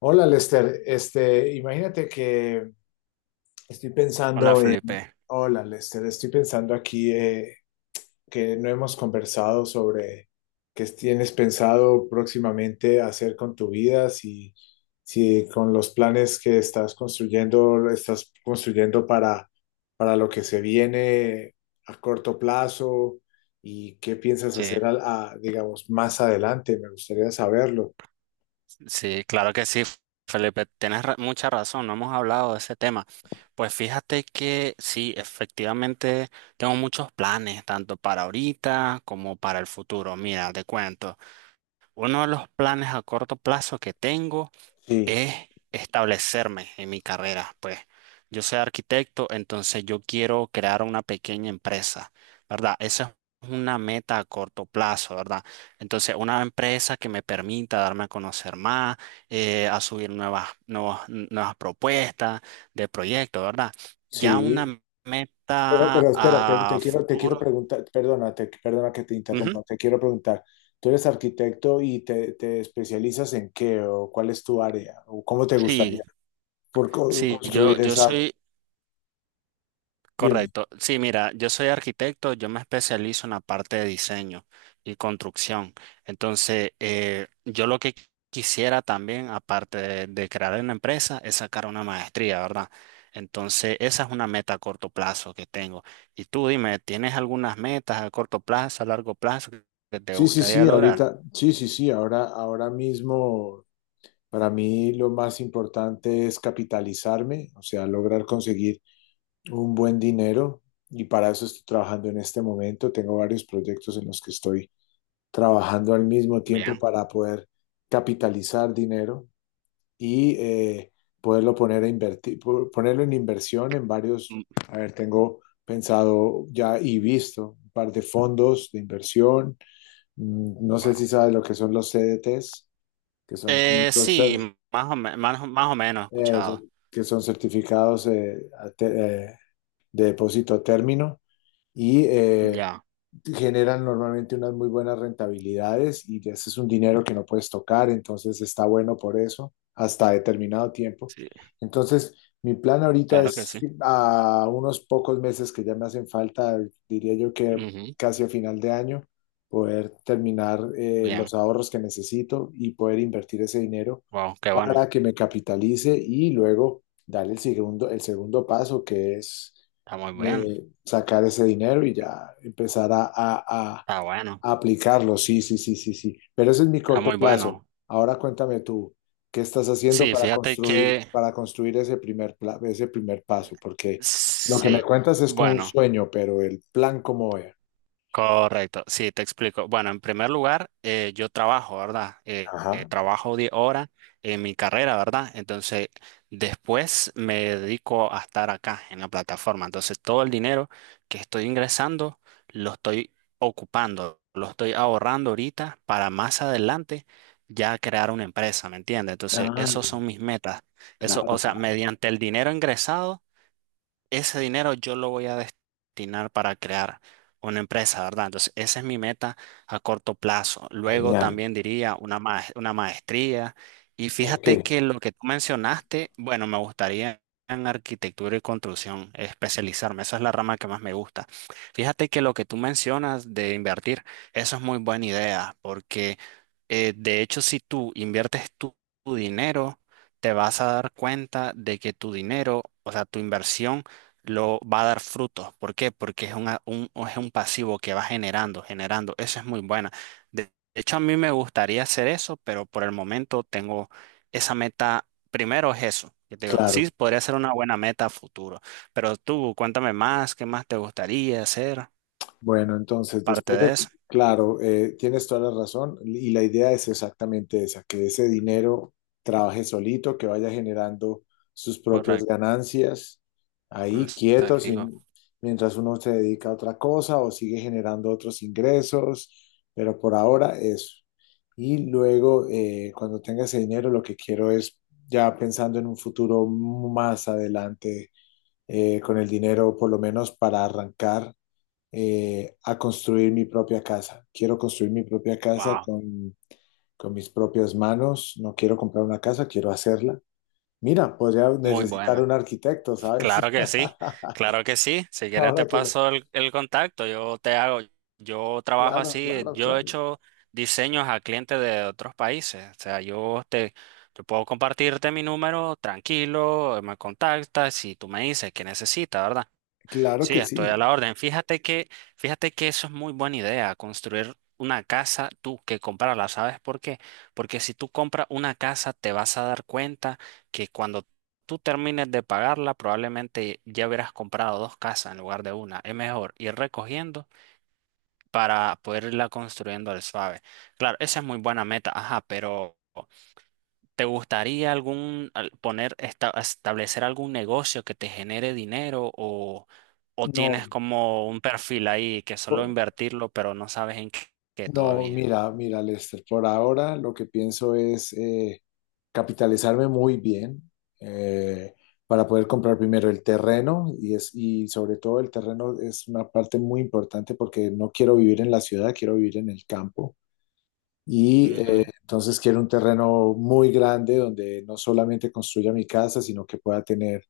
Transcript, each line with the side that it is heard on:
left: Hola Lester, imagínate que estoy
right: Hola Felipe,
left: hola Lester, estoy pensando aquí, que no hemos conversado sobre qué tienes pensado próximamente hacer con tu vida, si con los planes que estás construyendo, lo estás construyendo para lo que se viene a corto plazo y qué piensas
right: sí,
left: hacer, digamos, más adelante, me gustaría saberlo.
right: sí, claro que sí, Felipe, tienes mucha razón, no hemos hablado de ese tema. Pues fíjate que sí, efectivamente tengo muchos planes, tanto para ahorita como para el futuro. Mira, te cuento, uno de los planes a corto plazo que tengo
left: Sí,
right: es establecerme en mi carrera. Pues yo soy arquitecto, entonces yo quiero crear una pequeña empresa, ¿verdad? Esa es una meta a corto plazo, ¿verdad? Entonces, una empresa que me permita darme a conocer más, a subir nuevas propuestas de proyectos, ¿verdad? Ya
left: sí.
right: una
left: Pero,
right: meta
left: pero espera,
right: a
left: te quiero
right: futuro.
left: preguntar, perdona, perdona que te
right: Ujú.
left: interrumpa, te quiero preguntar, ¿tú eres arquitecto y te especializas en qué o cuál es tu área o cómo te
right: Sí,
left: gustaría
right: sí, yo,
left: construir
right: yo
left: esa?
right: soy
left: Dime.
right: Correcto. Sí, mira, yo soy arquitecto, yo me especializo en la parte de diseño y construcción. Entonces, yo lo que quisiera también, aparte de crear una empresa, es sacar una maestría, ¿verdad? Entonces, esa es una meta a corto plazo que tengo. Y tú dime, ¿tienes algunas metas a corto plazo, a largo plazo que te gustaría lograr?
left: Sí, sí, sí, ahora mismo para mí lo más importante es capitalizarme, o sea, lograr conseguir un buen dinero y para eso estoy trabajando en este momento, tengo varios proyectos en los que estoy trabajando al mismo tiempo
right: Bien.
left: para poder capitalizar dinero y poderlo poner a invertir, ponerlo en inversión en varios,
right: Mm,
left: a ver, tengo pensado ya y visto un par de fondos de inversión. Mm, no sé
right: wow.
left: si sabes lo que son los CDTs, que son como
right: Sí, más o, me- más, o- más o menos he
left: eh, son-
right: escuchado.
left: que son certificados eh, de depósito a término, y
right: Ya,
left: generan normalmente unas muy buenas rentabilidades y ese es un dinero que no puedes tocar, entonces está bueno por eso, hasta determinado tiempo.
right: sí,
left: Entonces, mi plan ahorita
right: claro que
left: es
right: sí.
left: a unos pocos meses que ya me hacen falta, diría yo que
right: Ujú.
left: casi a final de año, poder terminar los
right: Bien.
left: ahorros que necesito y poder invertir ese dinero
right: Wow, qué bueno.
left: para que me capitalice y luego darle el segundo paso, que es
right: Está muy bien.
left: eh, sacar ese dinero y ya empezar a,
right: Está bueno.
left: a aplicarlo. Sí, sí, sí, sí, sí. Pero ese es mi
right: Está
left: corto
right: muy
left: plazo.
right: bueno.
left: Ahora cuéntame tú, ¿qué estás haciendo
right: Sí, fíjate que
left: para construir ese ese primer paso? Porque lo que me
right: sí.
left: cuentas es como un
right: Bueno.
left: sueño, pero el plan cómo es.
right: Correcto, sí, te explico. Bueno, en primer lugar, yo trabajo, ¿verdad?
left: Ajá.
right: Trabajo 10 horas en mi carrera, ¿verdad? Entonces, después me dedico a estar acá en la plataforma. Entonces, todo el dinero que estoy ingresando lo estoy ocupando, lo estoy ahorrando ahorita para más adelante ya crear una empresa, ¿me entiendes? Entonces,
left: Ah,
right: esos son mis metas. Eso, o
left: claro,
right: sea,
left: claro.
right: mediante el dinero ingresado ese dinero yo lo voy a destinar para crear una empresa, ¿verdad? Entonces, esa es mi meta a corto plazo. Luego
left: Genial.
right: también diría una maestría. Y
left: ¿En
right: fíjate
left: qué?
right: que lo que tú mencionaste, bueno, me gustaría en arquitectura y construcción especializarme. Esa es la rama que más me gusta. Fíjate que lo que tú mencionas de invertir, eso es muy buena idea, porque de hecho, si tú inviertes tu dinero, te vas a dar cuenta de que tu dinero, o sea, tu inversión, lo va a dar frutos. ¿Por qué? Porque es es un pasivo que va generando, generando. Eso es muy buena. De hecho, a mí me gustaría hacer eso, pero por el momento tengo esa meta. Primero es eso, que te digo,
left: Claro.
right: sí, podría ser una buena meta a futuro. Pero tú, cuéntame más, ¿qué más te gustaría hacer?
left: Bueno,
right: Parte de eso.
left: claro, tienes toda la razón y la idea es exactamente esa, que ese dinero trabaje solito, que vaya generando sus propias
right: Correcto.
left: ganancias, ahí quieto, mientras uno se dedica a otra cosa o sigue generando otros ingresos, pero por ahora eso. Y luego, cuando tenga ese dinero, lo que quiero es, ya pensando en un futuro más adelante, con el dinero, por lo menos para arrancar a construir mi propia casa. Quiero construir mi propia casa
right: Wow,
left: con mis propias manos. No quiero comprar una casa, quiero hacerla. Mira, podría
right: muy
left: necesitar
right: buena.
left: un arquitecto, ¿sabes?
right: Claro que sí, claro que sí. Si quieres
left: Ahora
right: te
left: que lo...
right: paso el contacto, yo te hago, yo trabajo
left: Claro,
right: así,
left: claro,
right: yo he
left: claro.
right: hecho diseños a clientes de otros países. O sea, yo puedo compartirte mi número tranquilo, me contactas y tú me dices qué necesitas, ¿verdad?
left: Claro
right: Sí,
left: que
right: estoy a
left: sí.
right: la orden. Fíjate que eso es muy buena idea, construir una casa tú que comprarla. ¿Sabes por qué? Porque si tú compras una casa, te vas a dar cuenta que cuando tú termines de pagarla, probablemente ya hubieras comprado dos casas en lugar de una. Es mejor ir recogiendo para poder irla construyendo al suave. Claro, esa es muy buena meta, ajá, pero. ¿Te gustaría poner establecer algún negocio que te genere dinero o
left: No,
right: tienes como un perfil ahí que solo
left: po-
right: invertirlo, pero no sabes en qué, qué
left: no,
right: todavía?
left: mira, mira, Lester, por ahora lo que pienso es... capitalizarme muy bien eh, para poder comprar primero el terreno y, y sobre todo el terreno es una parte muy importante porque no quiero vivir en la ciudad, quiero vivir en el campo. Y
right: Ujú.
left: entonces quiero un terreno muy grande donde no solamente construya mi casa, sino que pueda tener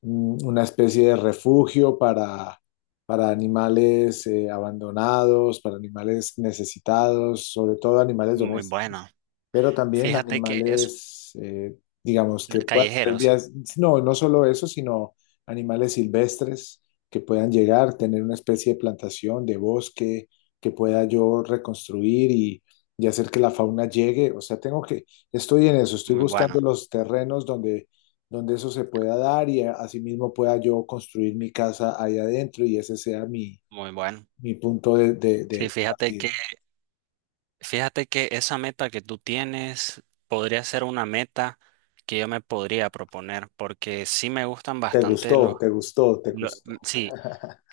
left: una especie de refugio para animales abandonados, para animales necesitados, sobre todo animales
right: Muy
left: domésticos,
right: bueno.
left: pero también
right: Fíjate que es
left: animales, digamos, que puedan tener
right: callejeros.
left: vías, no, no solo eso, sino animales silvestres que puedan llegar, tener una especie de plantación, de bosque, que pueda yo reconstruir y hacer que la fauna llegue. O sea, estoy en eso, estoy
right: Muy bueno,
left: buscando los terrenos donde donde eso se pueda dar y asimismo pueda yo construir mi casa ahí adentro y ese sea
right: muy bueno.
left: mi punto
right: Sí,
left: de partida.
right: fíjate que esa meta que tú tienes podría ser una meta que yo me podría proponer porque sí me gustan
left: ¿Te
right: bastante los,
left: gustó? ¿Te gustó? ¿Te gustó?
right: sí,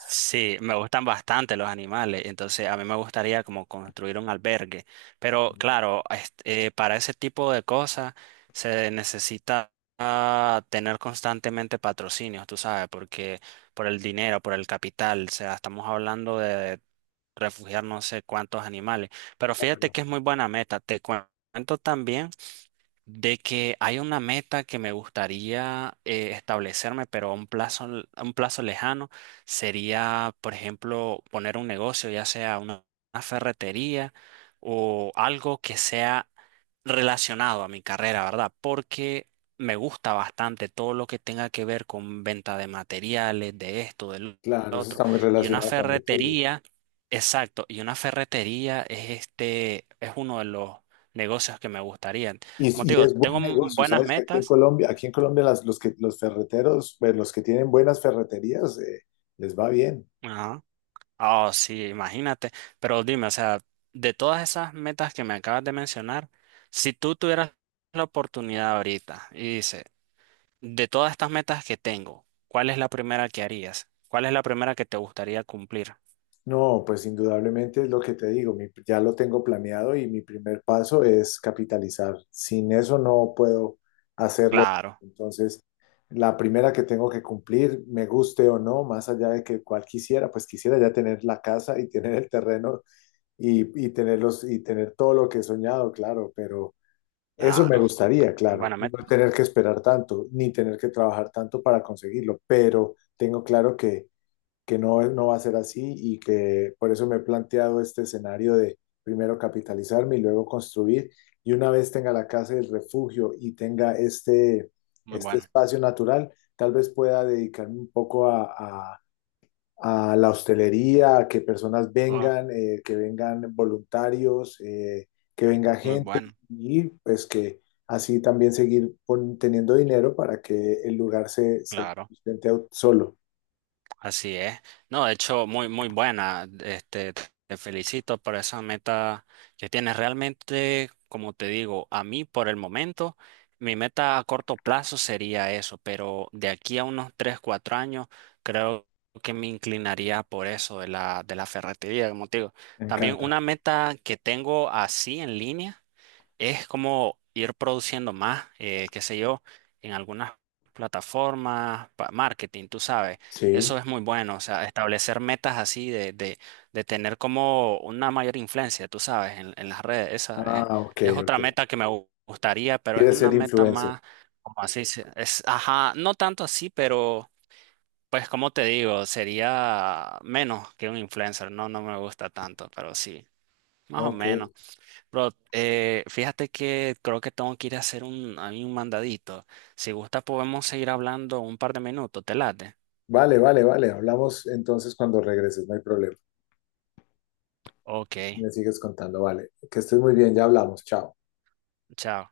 right: sí, me gustan bastante los animales, entonces a mí me gustaría como construir un albergue, pero claro, este, para ese tipo de cosas se necesita ah, tener constantemente patrocinios, tú sabes, porque por el dinero, por el capital, o sea, estamos hablando de refugiar no sé cuántos animales, pero fíjate
left: Claro,
right: que es muy buena meta, te cuento también de que hay una meta que me gustaría establecerme, pero a un plazo, a un plazo lejano sería, por ejemplo, poner un negocio, ya sea una ferretería o algo que sea relacionado a mi carrera, ¿verdad? Porque me gusta bastante todo lo que tenga que ver con venta de materiales, de esto, del
left: claro, eso
right: otro.
left: está muy
right: Y una
left: relacionado con lo tuyo.
right: ferretería, exacto, y una ferretería es este, es uno de los negocios que me gustaría.
left: Y,
right: Como te
left: y
right: digo,
left: es
right: tengo
left: buen negocio,
right: buenas
left: ¿sabes? Que
right: metas.
left: Aquí en Colombia los que, los ferreteros, pues, los que tienen buenas ferreterías, les va bien.
right: Ajá. Oh, sí, imagínate. Pero dime, o sea, de todas esas metas que me acabas de mencionar, si tú tuvieras la oportunidad ahorita y dices, de todas estas metas que tengo, ¿cuál es la primera que harías? ¿Cuál es la primera que te gustaría cumplir?
left: No, pues indudablemente es lo que te digo, ya lo tengo planeado y mi primer paso es capitalizar. Sin eso no puedo hacerlo.
right: Claro,
left: Entonces, la primera que tengo que cumplir, me guste o no, más allá de que cual quisiera, pues quisiera ya tener la casa y tener el terreno y tenerlos y tener todo lo que he soñado, claro, pero eso me
right: claro.
left: gustaría, claro,
right: Buena
left: y
right: meta.
left: no tener que esperar tanto, ni tener que trabajar tanto para conseguirlo, pero tengo claro que no, no va a ser así y que por eso me he planteado este escenario de primero capitalizarme y luego construir. Y una vez tenga la casa y el refugio y tenga
right: Muy
left: este
right: bueno.
left: espacio natural, tal vez pueda dedicarme un poco a- a la hostelería, a que personas
right: Ah,
left: vengan, que vengan voluntarios, que venga
right: muy
left: gente
right: bueno.
left: y pues que así también seguir teniendo dinero para que el lugar se
right: Claro.
left: sustente solo.
right: Así es. No, de hecho, muy, muy buena. Este, te felicito por esa meta que tienes. Realmente, como te digo, a mí por el momento, mi meta a corto plazo sería eso, pero de aquí a unos 3, 4 años, creo que me inclinaría por eso de la ferretería, como te digo.
left: Me
right: También
left: encanta.
right: una meta que tengo así en línea es como ir produciendo más, qué sé yo, en algunas plataformas, marketing, tú sabes,
left: Sí.
right: eso es muy bueno, o sea, establecer metas así de tener como una mayor influencia, tú sabes, en las redes, esa
left: Ah, ok,
right: es
left: ok.
right: otra meta que me gustaría, pero es
left: ¿Quieres ser
right: una meta
left: influencer?
right: más, como así, ajá, no tanto así, pero pues como te digo, sería menos que un influencer, no, no me gusta tanto, pero sí, más o
left: Ok.
right: menos. Bro, fíjate que creo que tengo que ir a hacer a mí un mandadito. Si gusta podemos seguir hablando un par de minutos, ¿te late?
left: Vale, vale, vale. Hablamos entonces cuando regreses, no hay problema.
right: Ok,
left: Me sigues contando, vale. Que estés muy bien, ya hablamos. Chao.
right: chao.